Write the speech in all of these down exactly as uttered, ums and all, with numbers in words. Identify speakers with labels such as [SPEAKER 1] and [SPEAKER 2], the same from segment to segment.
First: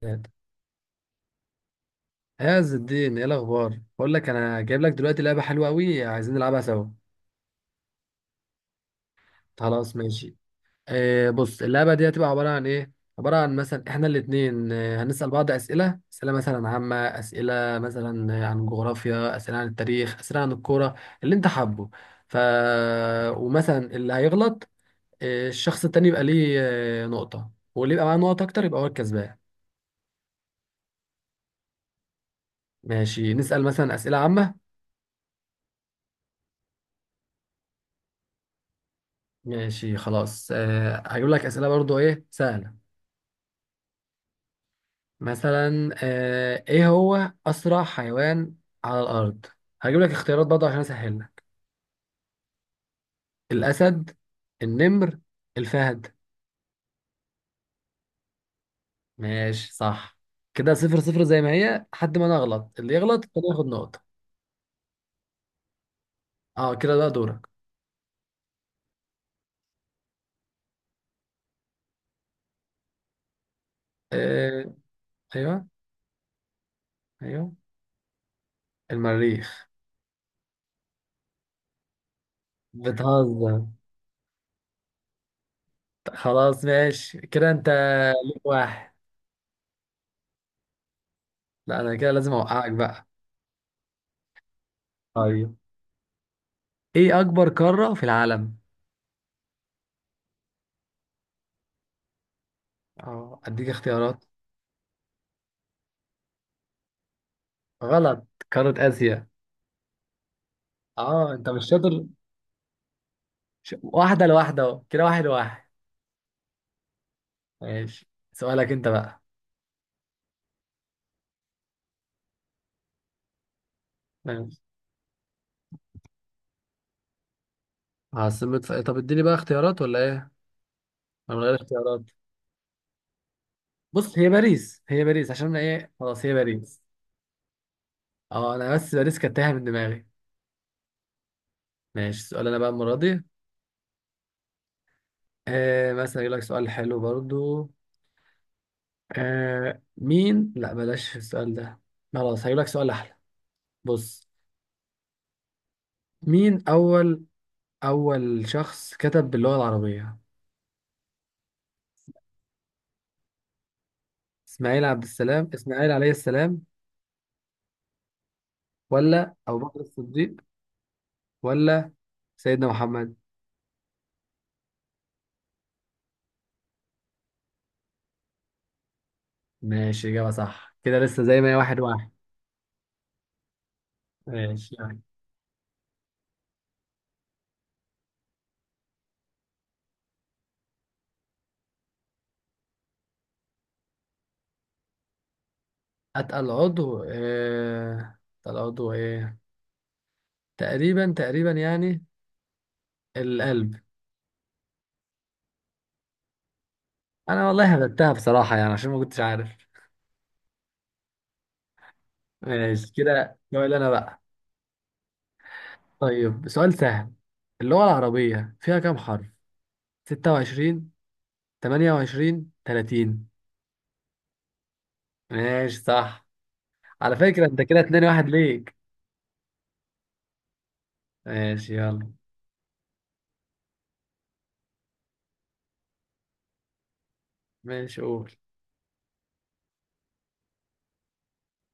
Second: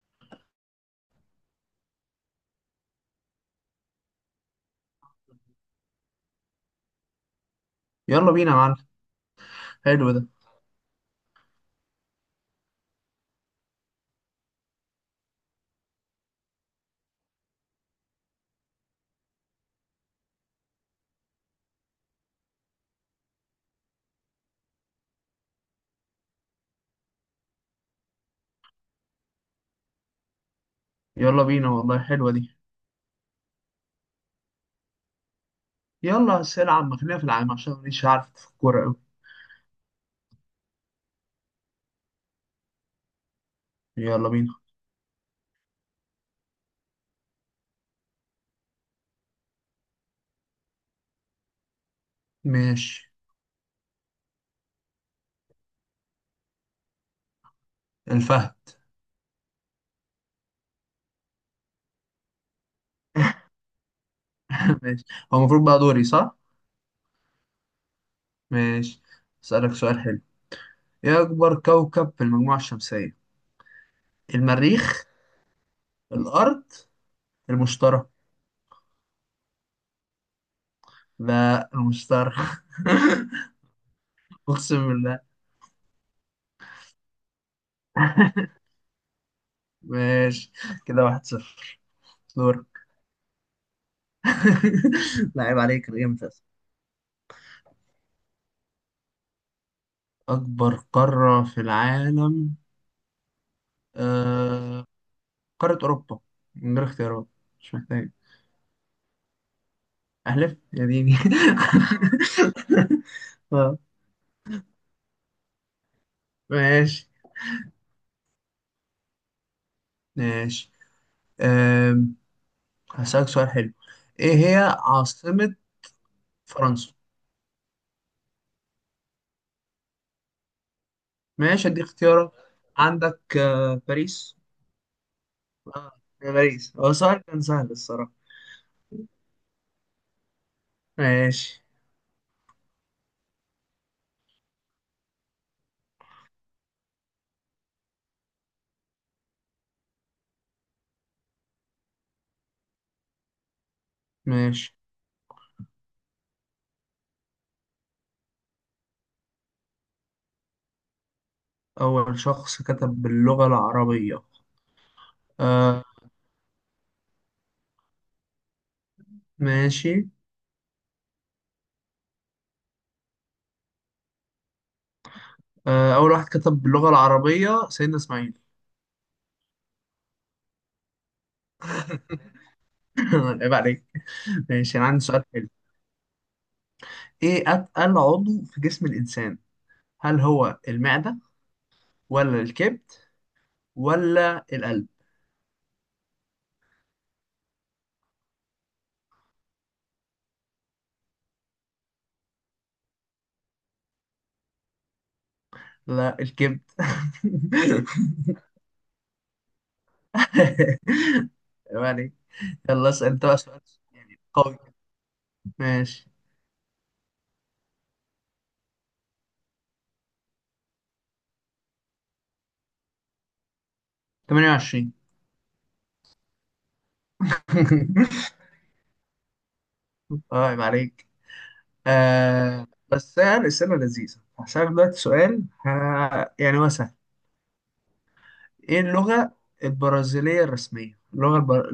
[SPEAKER 1] ثلاثة. يا عز الدين، ايه الاخبار؟ بقول لك انا جايب لك دلوقتي لعبه حلوه قوي، عايزين نلعبها سوا.
[SPEAKER 2] يلا بينا يا معلم.
[SPEAKER 1] خلاص
[SPEAKER 2] حلو ده.
[SPEAKER 1] ماشي. آه، بص، اللعبه دي هتبقى عباره عن ايه. عباره عن مثلا احنا الاثنين هنسال بعض اسئله، اسئله مثلا عامه، اسئله مثلا آه، عن جغرافيا، اسئله عن التاريخ، اسئله عن الكوره، اللي انت حابه. ف ومثلا اللي هيغلط، آه، الشخص التاني يبقى ليه آه، نقطه، واللي يبقى معاه نقط اكتر يبقى هو الكسبان.
[SPEAKER 2] يلا بينا، والله حلوة دي.
[SPEAKER 1] ماشي، نسال مثلا اسئله عامه.
[SPEAKER 2] يلا بس العب مخلينا في العام عشان مانيش عارف في الكورة أوي.
[SPEAKER 1] ماشي خلاص. أه هجيب لك أسئلة برضو، إيه، سهلة.
[SPEAKER 2] يلا بينا.
[SPEAKER 1] مثلا أه إيه هو أسرع حيوان على الأرض؟ هجيب لك اختيارات برضو عشان أسهلها.
[SPEAKER 2] ماشي.
[SPEAKER 1] الأسد، النمر، الفهد.
[SPEAKER 2] الفهد.
[SPEAKER 1] ماشي صح. كده صفر صفر زي ما هي، لحد ما أنا أغلط. اللي يغلط كده ياخد نقطة.
[SPEAKER 2] ماشي. هو المفروض بقى دوري صح؟
[SPEAKER 1] أه، كده بقى دورك.
[SPEAKER 2] ماشي. أسألك سؤال حلو. إيه أكبر كوكب في المجموعة الشمسية؟
[SPEAKER 1] أه.
[SPEAKER 2] المريخ؟
[SPEAKER 1] أيوه.
[SPEAKER 2] الأرض؟
[SPEAKER 1] أيوه.
[SPEAKER 2] المشتري؟
[SPEAKER 1] المريخ.
[SPEAKER 2] لا، المشتري.
[SPEAKER 1] بتهزر.
[SPEAKER 2] أقسم بالله.
[SPEAKER 1] خلاص ماشي، كده أنت ليك واحد.
[SPEAKER 2] ماشي. كده واحد صفر.
[SPEAKER 1] لا، أنا كده لازم
[SPEAKER 2] دور.
[SPEAKER 1] أوقعك بقى.
[SPEAKER 2] لا
[SPEAKER 1] طيب.
[SPEAKER 2] عيب عليك، أنا جامد أصلاً.
[SPEAKER 1] إيه أكبر قارة في العالم؟
[SPEAKER 2] أكبر قارة في العالم.
[SPEAKER 1] اه، اديك اختيارات.
[SPEAKER 2] آه، قارة أوروبا. من غير اختيارات. مش محتاج.
[SPEAKER 1] غلط. قارة آسيا.
[SPEAKER 2] أحلف يا ديني.
[SPEAKER 1] اه، انت مش شاطر. ش...
[SPEAKER 2] آه،
[SPEAKER 1] واحدة لواحدة، اهو كده واحد لواحد.
[SPEAKER 2] ماشي.
[SPEAKER 1] ماشي، سؤالك انت بقى.
[SPEAKER 2] ماشي. أم، هسألك سؤال حلو. إيه هي
[SPEAKER 1] ماشي.
[SPEAKER 2] عاصمة فرنسا؟
[SPEAKER 1] عاصمة ف... طب اديني بقى اختيارات ولا ايه؟ انا من غير
[SPEAKER 2] ماشي، أديك
[SPEAKER 1] اختيارات.
[SPEAKER 2] اختيارات. عندك آه،
[SPEAKER 1] بص، هي
[SPEAKER 2] باريس.
[SPEAKER 1] باريس، هي باريس عشان أنا ايه،
[SPEAKER 2] آه،
[SPEAKER 1] خلاص هي
[SPEAKER 2] باريس.
[SPEAKER 1] باريس.
[SPEAKER 2] هو سؤال كان سهل الصراحة.
[SPEAKER 1] اه، انا بس باريس كانت تايهة من دماغي.
[SPEAKER 2] ماشي.
[SPEAKER 1] ماشي، سؤال انا بقى المرة دي. آه، مثلا يقول لك سؤال حلو برضو. آه مين، لا بلاش السؤال ده. خلاص، هيقول لك سؤال احلى. بص.
[SPEAKER 2] ماشي.
[SPEAKER 1] مين اول أول شخص كتب باللغة العربية.
[SPEAKER 2] أول شخص كتب باللغة العربية.
[SPEAKER 1] إسماعيل عبد السلام
[SPEAKER 2] آه.
[SPEAKER 1] إسماعيل عليه السلام، ولا أبو بكر
[SPEAKER 2] ماشي.
[SPEAKER 1] الصديق، ولا سيدنا محمد.
[SPEAKER 2] آه أول واحد كتب باللغة العربية سيدنا إسماعيل.
[SPEAKER 1] ماشي، إجابة صح، كده لسه زي ما هي واحد واحد.
[SPEAKER 2] عيب عليك.
[SPEAKER 1] ماشي
[SPEAKER 2] ماشي. أنا
[SPEAKER 1] يعني.
[SPEAKER 2] عندي سؤال حلو. ايه اتقل عضو في جسم الانسان؟ هل هو المعدة، ولا الكبد، ولا القلب؟
[SPEAKER 1] أتقل عضو إيه، أتقل عضو إيه، تقريبا تقريبا يعني. القلب.
[SPEAKER 2] لا، الكبد.
[SPEAKER 1] أنا والله هبتها بصراحة يعني، عشان ما كنتش عارف.
[SPEAKER 2] يعني. يلا
[SPEAKER 1] ماشي،
[SPEAKER 2] اسأل انت بقى
[SPEAKER 1] كده
[SPEAKER 2] سؤال
[SPEAKER 1] سؤال أنا بقى.
[SPEAKER 2] قوي. ماشي.
[SPEAKER 1] طيب، سؤال سهل. اللغة العربية فيها كام حرف؟ ستة وعشرين، تمانية وعشرين، تلاتين.
[SPEAKER 2] ثمانية وعشرين.
[SPEAKER 1] ماشي صح. على فكرة انت كده اتنين واحد ليك.
[SPEAKER 2] اه، عيب عليك.
[SPEAKER 1] ماشي يلا.
[SPEAKER 2] آه بس يعني السنة لذيذة. هسألك دلوقتي سؤال، ها، يعني هو سهل.
[SPEAKER 1] ماشي قول.
[SPEAKER 2] ايه اللغة البرازيلية الرسمية، اللغة البر...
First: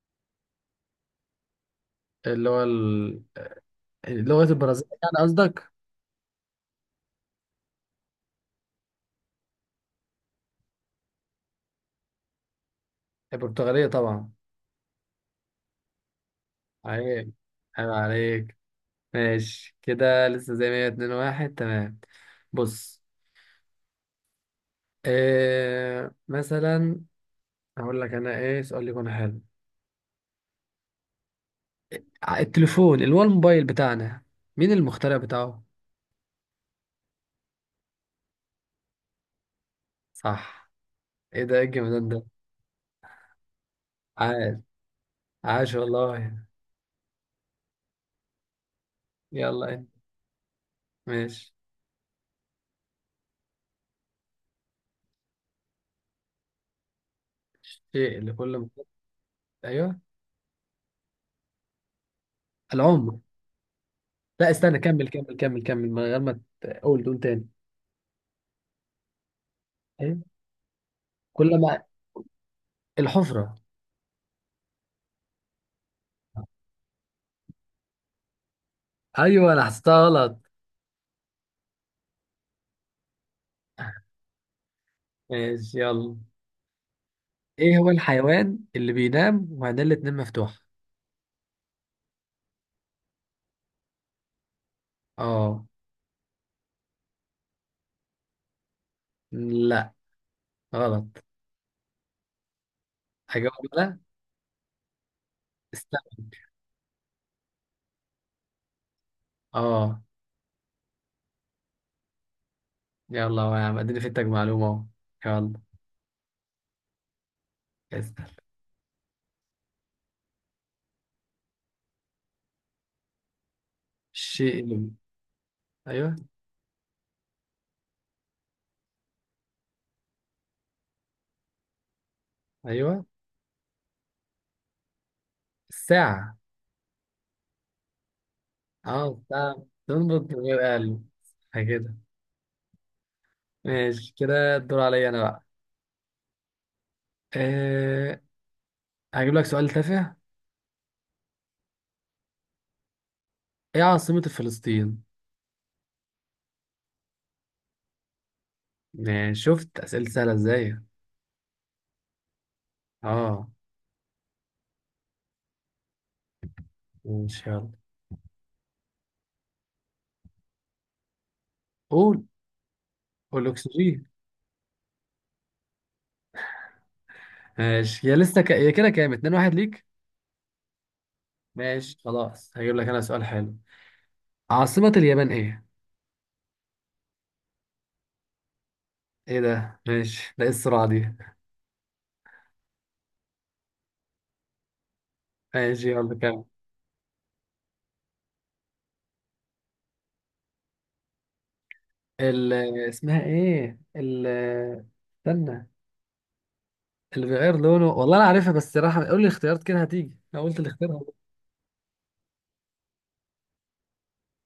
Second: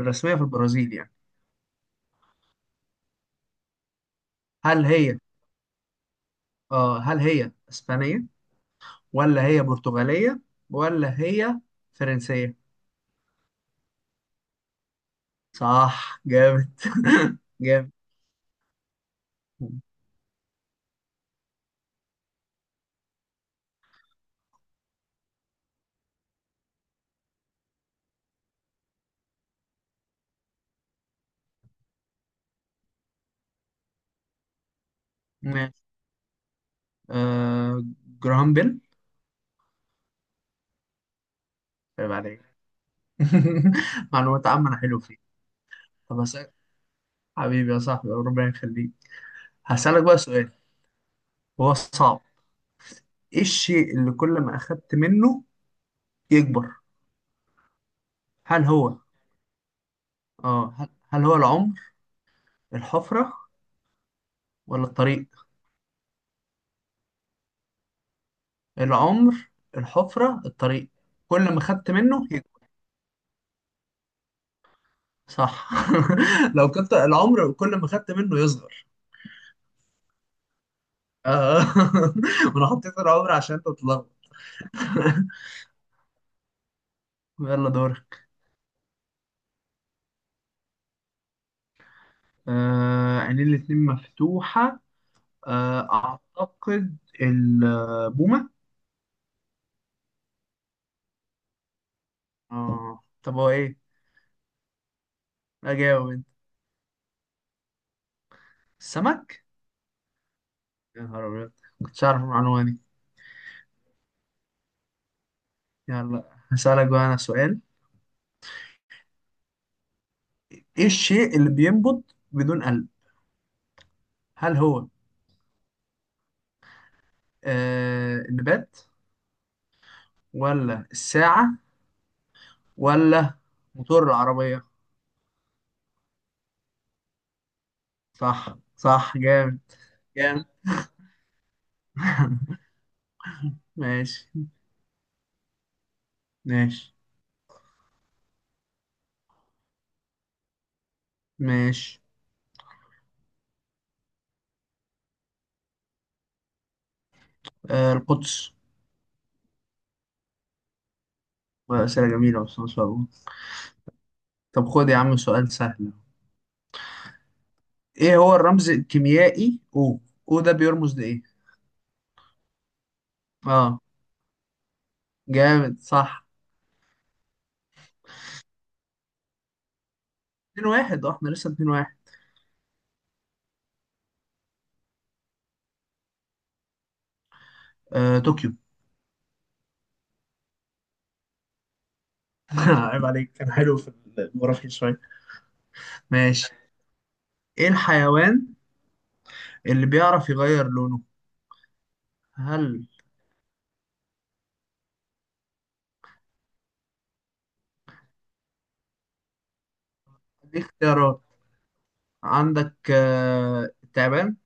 [SPEAKER 2] الرسمية في البرازيل يعني.
[SPEAKER 1] اللي هو ال- اللغة
[SPEAKER 2] هل
[SPEAKER 1] البرازيلية
[SPEAKER 2] هي
[SPEAKER 1] يعني قصدك.
[SPEAKER 2] آه هل هي اسبانية، ولا هي برتغالية، ولا هي فرنسية؟
[SPEAKER 1] البرتغالية طبعا.
[SPEAKER 2] صح، جامد.
[SPEAKER 1] عيب، عيب
[SPEAKER 2] جامد.
[SPEAKER 1] عليك. ماشي، كده لسه زي ما هي اتنين واحد، تمام. بص. إيه مثلا؟ هقول لك انا ايه سؤال يكون حلو. ع- التليفون اللي هو الموبايل بتاعنا، مين المخترع بتاعه؟
[SPEAKER 2] ماشي. آه جراهام بيل.
[SPEAKER 1] صح. ايه ده، ايه الجمدان
[SPEAKER 2] طيب
[SPEAKER 1] ده؟
[SPEAKER 2] عليك. معلومات
[SPEAKER 1] عاش،
[SPEAKER 2] عامة أنا حلو فيه.
[SPEAKER 1] عاش
[SPEAKER 2] طب
[SPEAKER 1] والله.
[SPEAKER 2] هسألك، حبيبي يا صاحبي، ربنا يخليك.
[SPEAKER 1] يلا ايه؟
[SPEAKER 2] هسألك بقى سؤال
[SPEAKER 1] ماشي.
[SPEAKER 2] هو صعب. إيه الشيء اللي كل ما أخدت منه يكبر؟
[SPEAKER 1] الشيء اللي
[SPEAKER 2] هل
[SPEAKER 1] كل.
[SPEAKER 2] هو
[SPEAKER 1] ايوه.
[SPEAKER 2] آه هل هل هو العمر؟
[SPEAKER 1] العمر.
[SPEAKER 2] الحفرة؟
[SPEAKER 1] لا، استنى،
[SPEAKER 2] ولا
[SPEAKER 1] كمل كمل
[SPEAKER 2] الطريق؟
[SPEAKER 1] كمل كمل من غير ما تقول تقول تاني.
[SPEAKER 2] العمر،
[SPEAKER 1] ايوه.
[SPEAKER 2] الحفرة، الطريق، كل
[SPEAKER 1] كل
[SPEAKER 2] ما
[SPEAKER 1] ما.
[SPEAKER 2] أخدت منه.
[SPEAKER 1] الحفرة.
[SPEAKER 2] صح. لو كنت العمر كل ما خدت منه يصغر.
[SPEAKER 1] ايوه، انا حسيتها غلط.
[SPEAKER 2] آه. انا حطيت العمر عشان تتلخبط.
[SPEAKER 1] ماشي يلا.
[SPEAKER 2] يلا
[SPEAKER 1] ايه هو
[SPEAKER 2] دورك.
[SPEAKER 1] الحيوان اللي بينام وعينيه الاتنين مفتوحة؟
[SPEAKER 2] آه، عينين الاتنين مفتوحة.
[SPEAKER 1] اه.
[SPEAKER 2] آه أعتقد البومة.
[SPEAKER 1] لا، غلط.
[SPEAKER 2] آه طب هو
[SPEAKER 1] هجاوب
[SPEAKER 2] إيه؟
[SPEAKER 1] ولا؟ استنى.
[SPEAKER 2] أجاوب أنت. السمك؟
[SPEAKER 1] اه.
[SPEAKER 2] يا نهار أبيض، كنتش أعرف المعلومة دي.
[SPEAKER 1] يلا، هو، يا عم، اديني فدتك معلومة اهو. يلا.
[SPEAKER 2] يلا هسألك بقى أنا سؤال.
[SPEAKER 1] اسأل.
[SPEAKER 2] إيه الشيء اللي بينبض بدون قلب؟ هل
[SPEAKER 1] الشيء
[SPEAKER 2] هو
[SPEAKER 1] اللي. ايوه.
[SPEAKER 2] آه النبات، ولا الساعة،
[SPEAKER 1] ايوه.
[SPEAKER 2] ولا موتور العربية؟
[SPEAKER 1] الساعة.
[SPEAKER 2] صح،
[SPEAKER 1] اه،
[SPEAKER 2] صح، جامد.
[SPEAKER 1] الساعة تنبض من
[SPEAKER 2] جامد.
[SPEAKER 1] غير قلب. كده. ماشي،
[SPEAKER 2] ماشي،
[SPEAKER 1] كده الدور عليا انا بقى.
[SPEAKER 2] ماشي،
[SPEAKER 1] أه. هجيب لك سؤال تافه.
[SPEAKER 2] ماشي.
[SPEAKER 1] ايه عاصمة فلسطين؟
[SPEAKER 2] آه، القدس.
[SPEAKER 1] يعني شفت أسئلة سهلة ازاي؟
[SPEAKER 2] أسئلة جميلة بس، ما شاء الله.
[SPEAKER 1] اه.
[SPEAKER 2] طب خد يا عم سؤال سهل.
[SPEAKER 1] ماشي يلا.
[SPEAKER 2] ايه هو الرمز الكيميائي، او او ده بيرمز لإيه؟
[SPEAKER 1] قول، قول
[SPEAKER 2] اه.
[SPEAKER 1] الأكسجين.
[SPEAKER 2] جامد، صح.
[SPEAKER 1] ماشي، يا لسه ك... يا كده كام؟ اتنين واحد ليك؟
[SPEAKER 2] اتنين واحد. اه، احنا لسه اتنين واحد.
[SPEAKER 1] ماشي خلاص، هجيب لك أنا سؤال حلو. عاصمة اليابان ايه؟
[SPEAKER 2] آه طوكيو.
[SPEAKER 1] ايه ده؟ ماشي، ده ايه السرعة دي؟
[SPEAKER 2] عيب عليك، كان حلو في الجغرافيا شوية.
[SPEAKER 1] ماشي يلا كام؟
[SPEAKER 2] ماشي. ايه الحيوان اللي بيعرف يغير لونه؟
[SPEAKER 1] ال...
[SPEAKER 2] هل
[SPEAKER 1] اسمها ايه؟ ال... استنى. اللي بيغير لونه، والله أنا عارفها، بس راح قول لي الاختيارات، كده هتيجي، أنا
[SPEAKER 2] دي
[SPEAKER 1] قلت الاختيار.
[SPEAKER 2] اختيارات. عندك آه التعبان،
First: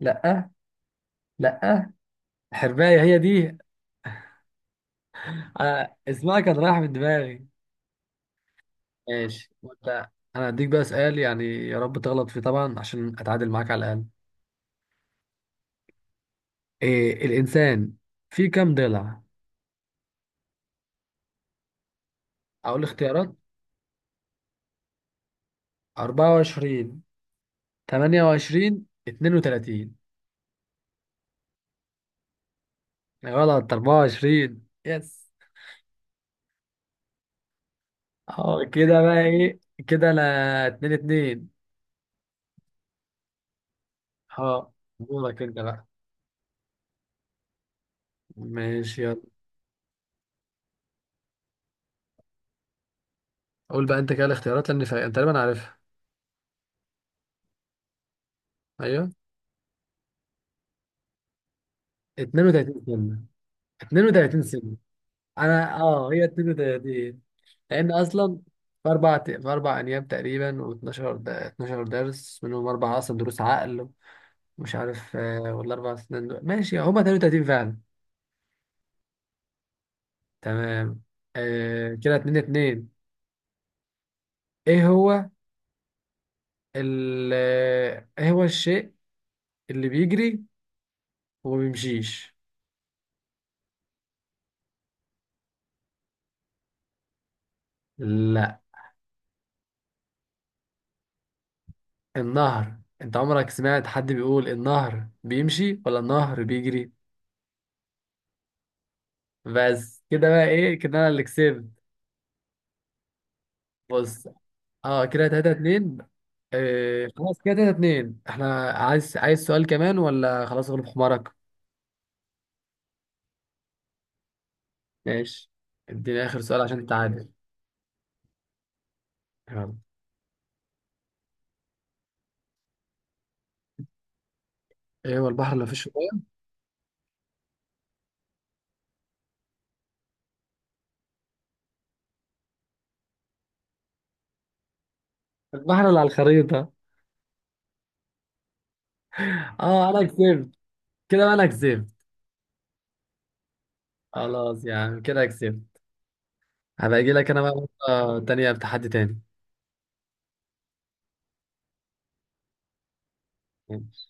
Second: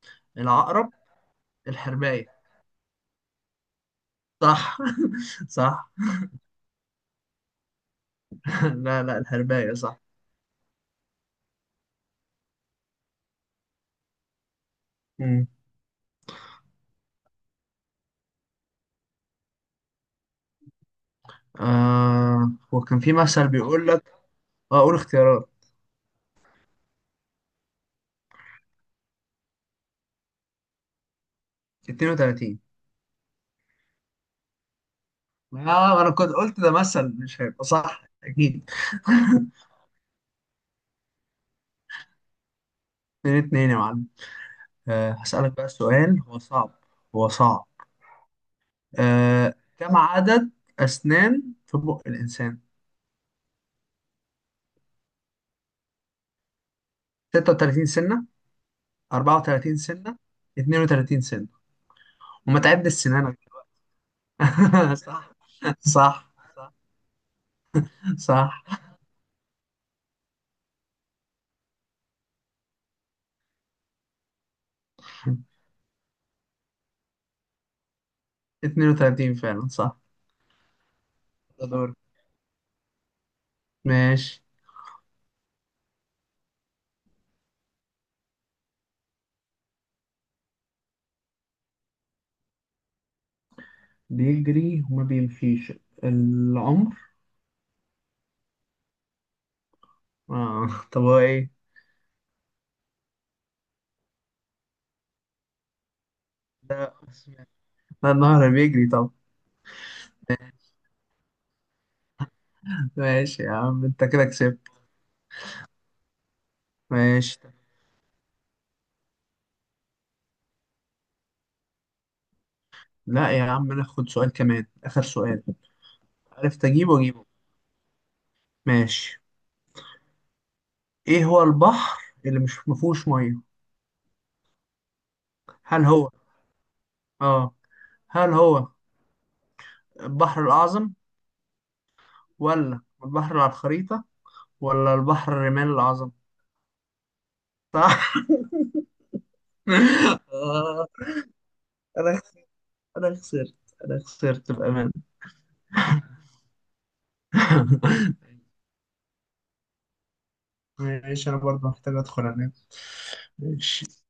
[SPEAKER 1] لا.
[SPEAKER 2] العقرب،
[SPEAKER 1] لا،
[SPEAKER 2] الحرباية.
[SPEAKER 1] حرباية هي دي.
[SPEAKER 2] صح. صح.
[SPEAKER 1] أنا اسمها كان رايح من دماغي.
[SPEAKER 2] لا، لا،
[SPEAKER 1] ماشي
[SPEAKER 2] الحرباية صح.
[SPEAKER 1] وأنت- انا هديك بقى سؤال، يعني يا رب تغلط فيه طبعا عشان اتعادل معاك على الاقل.
[SPEAKER 2] مم.
[SPEAKER 1] إيه الانسان فيه كام ضلع؟
[SPEAKER 2] آه
[SPEAKER 1] اقول
[SPEAKER 2] وكان في
[SPEAKER 1] اختيارات.
[SPEAKER 2] مثل بيقول لك. اه، قول اختيارات.
[SPEAKER 1] أربعة وعشرين، تمانية وعشرين، اتنين وتلاتين.
[SPEAKER 2] اتنين وتلاتين.
[SPEAKER 1] غلط، أربعة وعشرين. يس.
[SPEAKER 2] اه، انا كنت قلت ده مثل مش هيبقى صح
[SPEAKER 1] اه،
[SPEAKER 2] اكيد.
[SPEAKER 1] كده بقى ايه؟ كده انا اتنين اتنين.
[SPEAKER 2] اتنين اتنين يا معلم.
[SPEAKER 1] اه.
[SPEAKER 2] آه
[SPEAKER 1] دورك
[SPEAKER 2] هسألك
[SPEAKER 1] انت
[SPEAKER 2] بقى
[SPEAKER 1] بقى.
[SPEAKER 2] سؤال هو صعب. هو صعب.
[SPEAKER 1] ماشي يلا.
[SPEAKER 2] آه كم عدد أسنان في بق الإنسان؟
[SPEAKER 1] قول بقى انت كده الاختيارات لان فا- انت تقريبا عارفها.
[SPEAKER 2] ستة وتلاتين سنة؟
[SPEAKER 1] ايوه.
[SPEAKER 2] أربعة وثلاثون سنة؟ اثنان وثلاثون سنة؟ وما
[SPEAKER 1] اتنين وتلاتين
[SPEAKER 2] تعدش
[SPEAKER 1] سنة.
[SPEAKER 2] سنانك.
[SPEAKER 1] اتنين وتلاتين سنة.
[SPEAKER 2] صح،
[SPEAKER 1] انا، اه هي
[SPEAKER 2] صح،
[SPEAKER 1] التلاتة دي، لان اصلا
[SPEAKER 2] صح.
[SPEAKER 1] في اربع، في اربع ايام تقريبا، و12 ده اتناشر درس، منهم اربعه اصلا دروس عقل، ومش عارف آه، ولا اربع سنين دول. ماشي، هما اتنين وتلاتين فعلا.
[SPEAKER 2] اتنين وتلاتين فعلا، صح.
[SPEAKER 1] تمام.
[SPEAKER 2] ده دور.
[SPEAKER 1] آه، كده اتنين اتنين.
[SPEAKER 2] ماشي.
[SPEAKER 1] ايه هو ال آه، ايه هو الشيء اللي بيجري وما بيمشيش.
[SPEAKER 2] بيجري وما بيمشيش؟ العمر.
[SPEAKER 1] لا،
[SPEAKER 2] آه. طب هو ايه؟
[SPEAKER 1] النهر، انت عمرك سمعت حد بيقول النهر بيمشي ولا النهر بيجري؟
[SPEAKER 2] ده لا، النهر بيجري. طب،
[SPEAKER 1] بس كده بقى ايه، كده انا اللي كسبت.
[SPEAKER 2] ماشي يا عم، انت كده
[SPEAKER 1] بص.
[SPEAKER 2] كسبت.
[SPEAKER 1] اه، كده تلاتة اتنين. آه
[SPEAKER 2] ماشي.
[SPEAKER 1] خلاص، كده تلاتة اتنين. احنا عايز، عايز سؤال كمان ولا خلاص غلب حمارك؟
[SPEAKER 2] لا يا عم، ناخد سؤال كمان، اخر سؤال.
[SPEAKER 1] ماشي. اديني اخر سؤال
[SPEAKER 2] عرفت
[SPEAKER 1] عشان
[SPEAKER 2] اجيبه اجيبه.
[SPEAKER 1] تتعادل.
[SPEAKER 2] ماشي.
[SPEAKER 1] يلا.
[SPEAKER 2] ايه هو البحر اللي مش مفهوش ميه؟
[SPEAKER 1] ايه هو البحر اللي مفيش
[SPEAKER 2] هل
[SPEAKER 1] فيه
[SPEAKER 2] هو
[SPEAKER 1] ميه؟
[SPEAKER 2] اه هل هو البحر الاعظم؟ ولا البحر اللي على الخريطة؟ ولا البحر الرمال
[SPEAKER 1] البحر اللي على
[SPEAKER 2] الاعظم؟
[SPEAKER 1] الخريطة.
[SPEAKER 2] صح.
[SPEAKER 1] اه، انا كسبت.
[SPEAKER 2] آه.
[SPEAKER 1] كده بقى انا كسبت.
[SPEAKER 2] انا انا خسرت. انا خسرت
[SPEAKER 1] خلاص يا
[SPEAKER 2] بأمان.
[SPEAKER 1] عم، كده كسبت. هبقى اجي لك انا بقى مرة تانية بتحدي تاني.
[SPEAKER 2] ماشي، انا برضه محتاج ادخل انام. ماشي.